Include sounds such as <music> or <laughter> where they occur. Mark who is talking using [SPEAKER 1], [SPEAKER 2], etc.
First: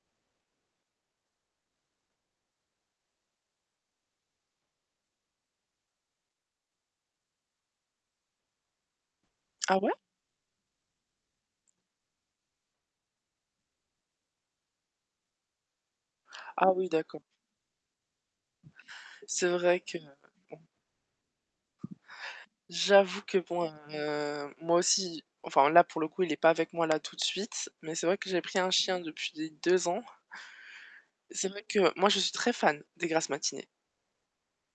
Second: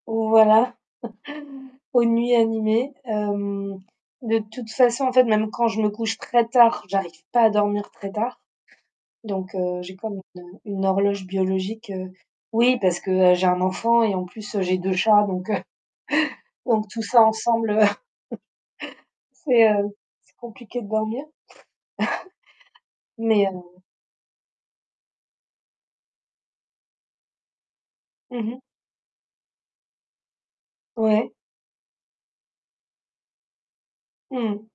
[SPEAKER 1] Voilà, <chuckles> aux nuits animées, hem, de toute façon, en fait, même quand je me couche très tard, j'arrive pas à dormir très tard. Donc,
[SPEAKER 2] Ah
[SPEAKER 1] heu,
[SPEAKER 2] ouais?
[SPEAKER 1] j'ai comme une, heu, une horloge biologique, heu, oui, parce que, heu, j'ai 1 enfant et en plus, j'ai 2 chats, donc, heu, <chuckles>
[SPEAKER 2] Ah oui,
[SPEAKER 1] donc, tout
[SPEAKER 2] d'accord.
[SPEAKER 1] ça ensemble, <chuckles>
[SPEAKER 2] C'est
[SPEAKER 1] c'est,
[SPEAKER 2] vrai
[SPEAKER 1] heu,
[SPEAKER 2] que
[SPEAKER 1] c'est compliqué de dormir.
[SPEAKER 2] j'avoue que
[SPEAKER 1] <chuckles> Mais, heu
[SPEAKER 2] bon, heu, moi aussi, enfin, là, pour le coup, il est pas avec moi, là, tout de suite mais c'est vrai que j'ai
[SPEAKER 1] Mmh
[SPEAKER 2] pris
[SPEAKER 1] mh.
[SPEAKER 2] 1 chien depuis les 2 ans.
[SPEAKER 1] Ouais.
[SPEAKER 2] C'est vrai que moi, je suis très fan des grasses matinées.
[SPEAKER 1] Mmh mh.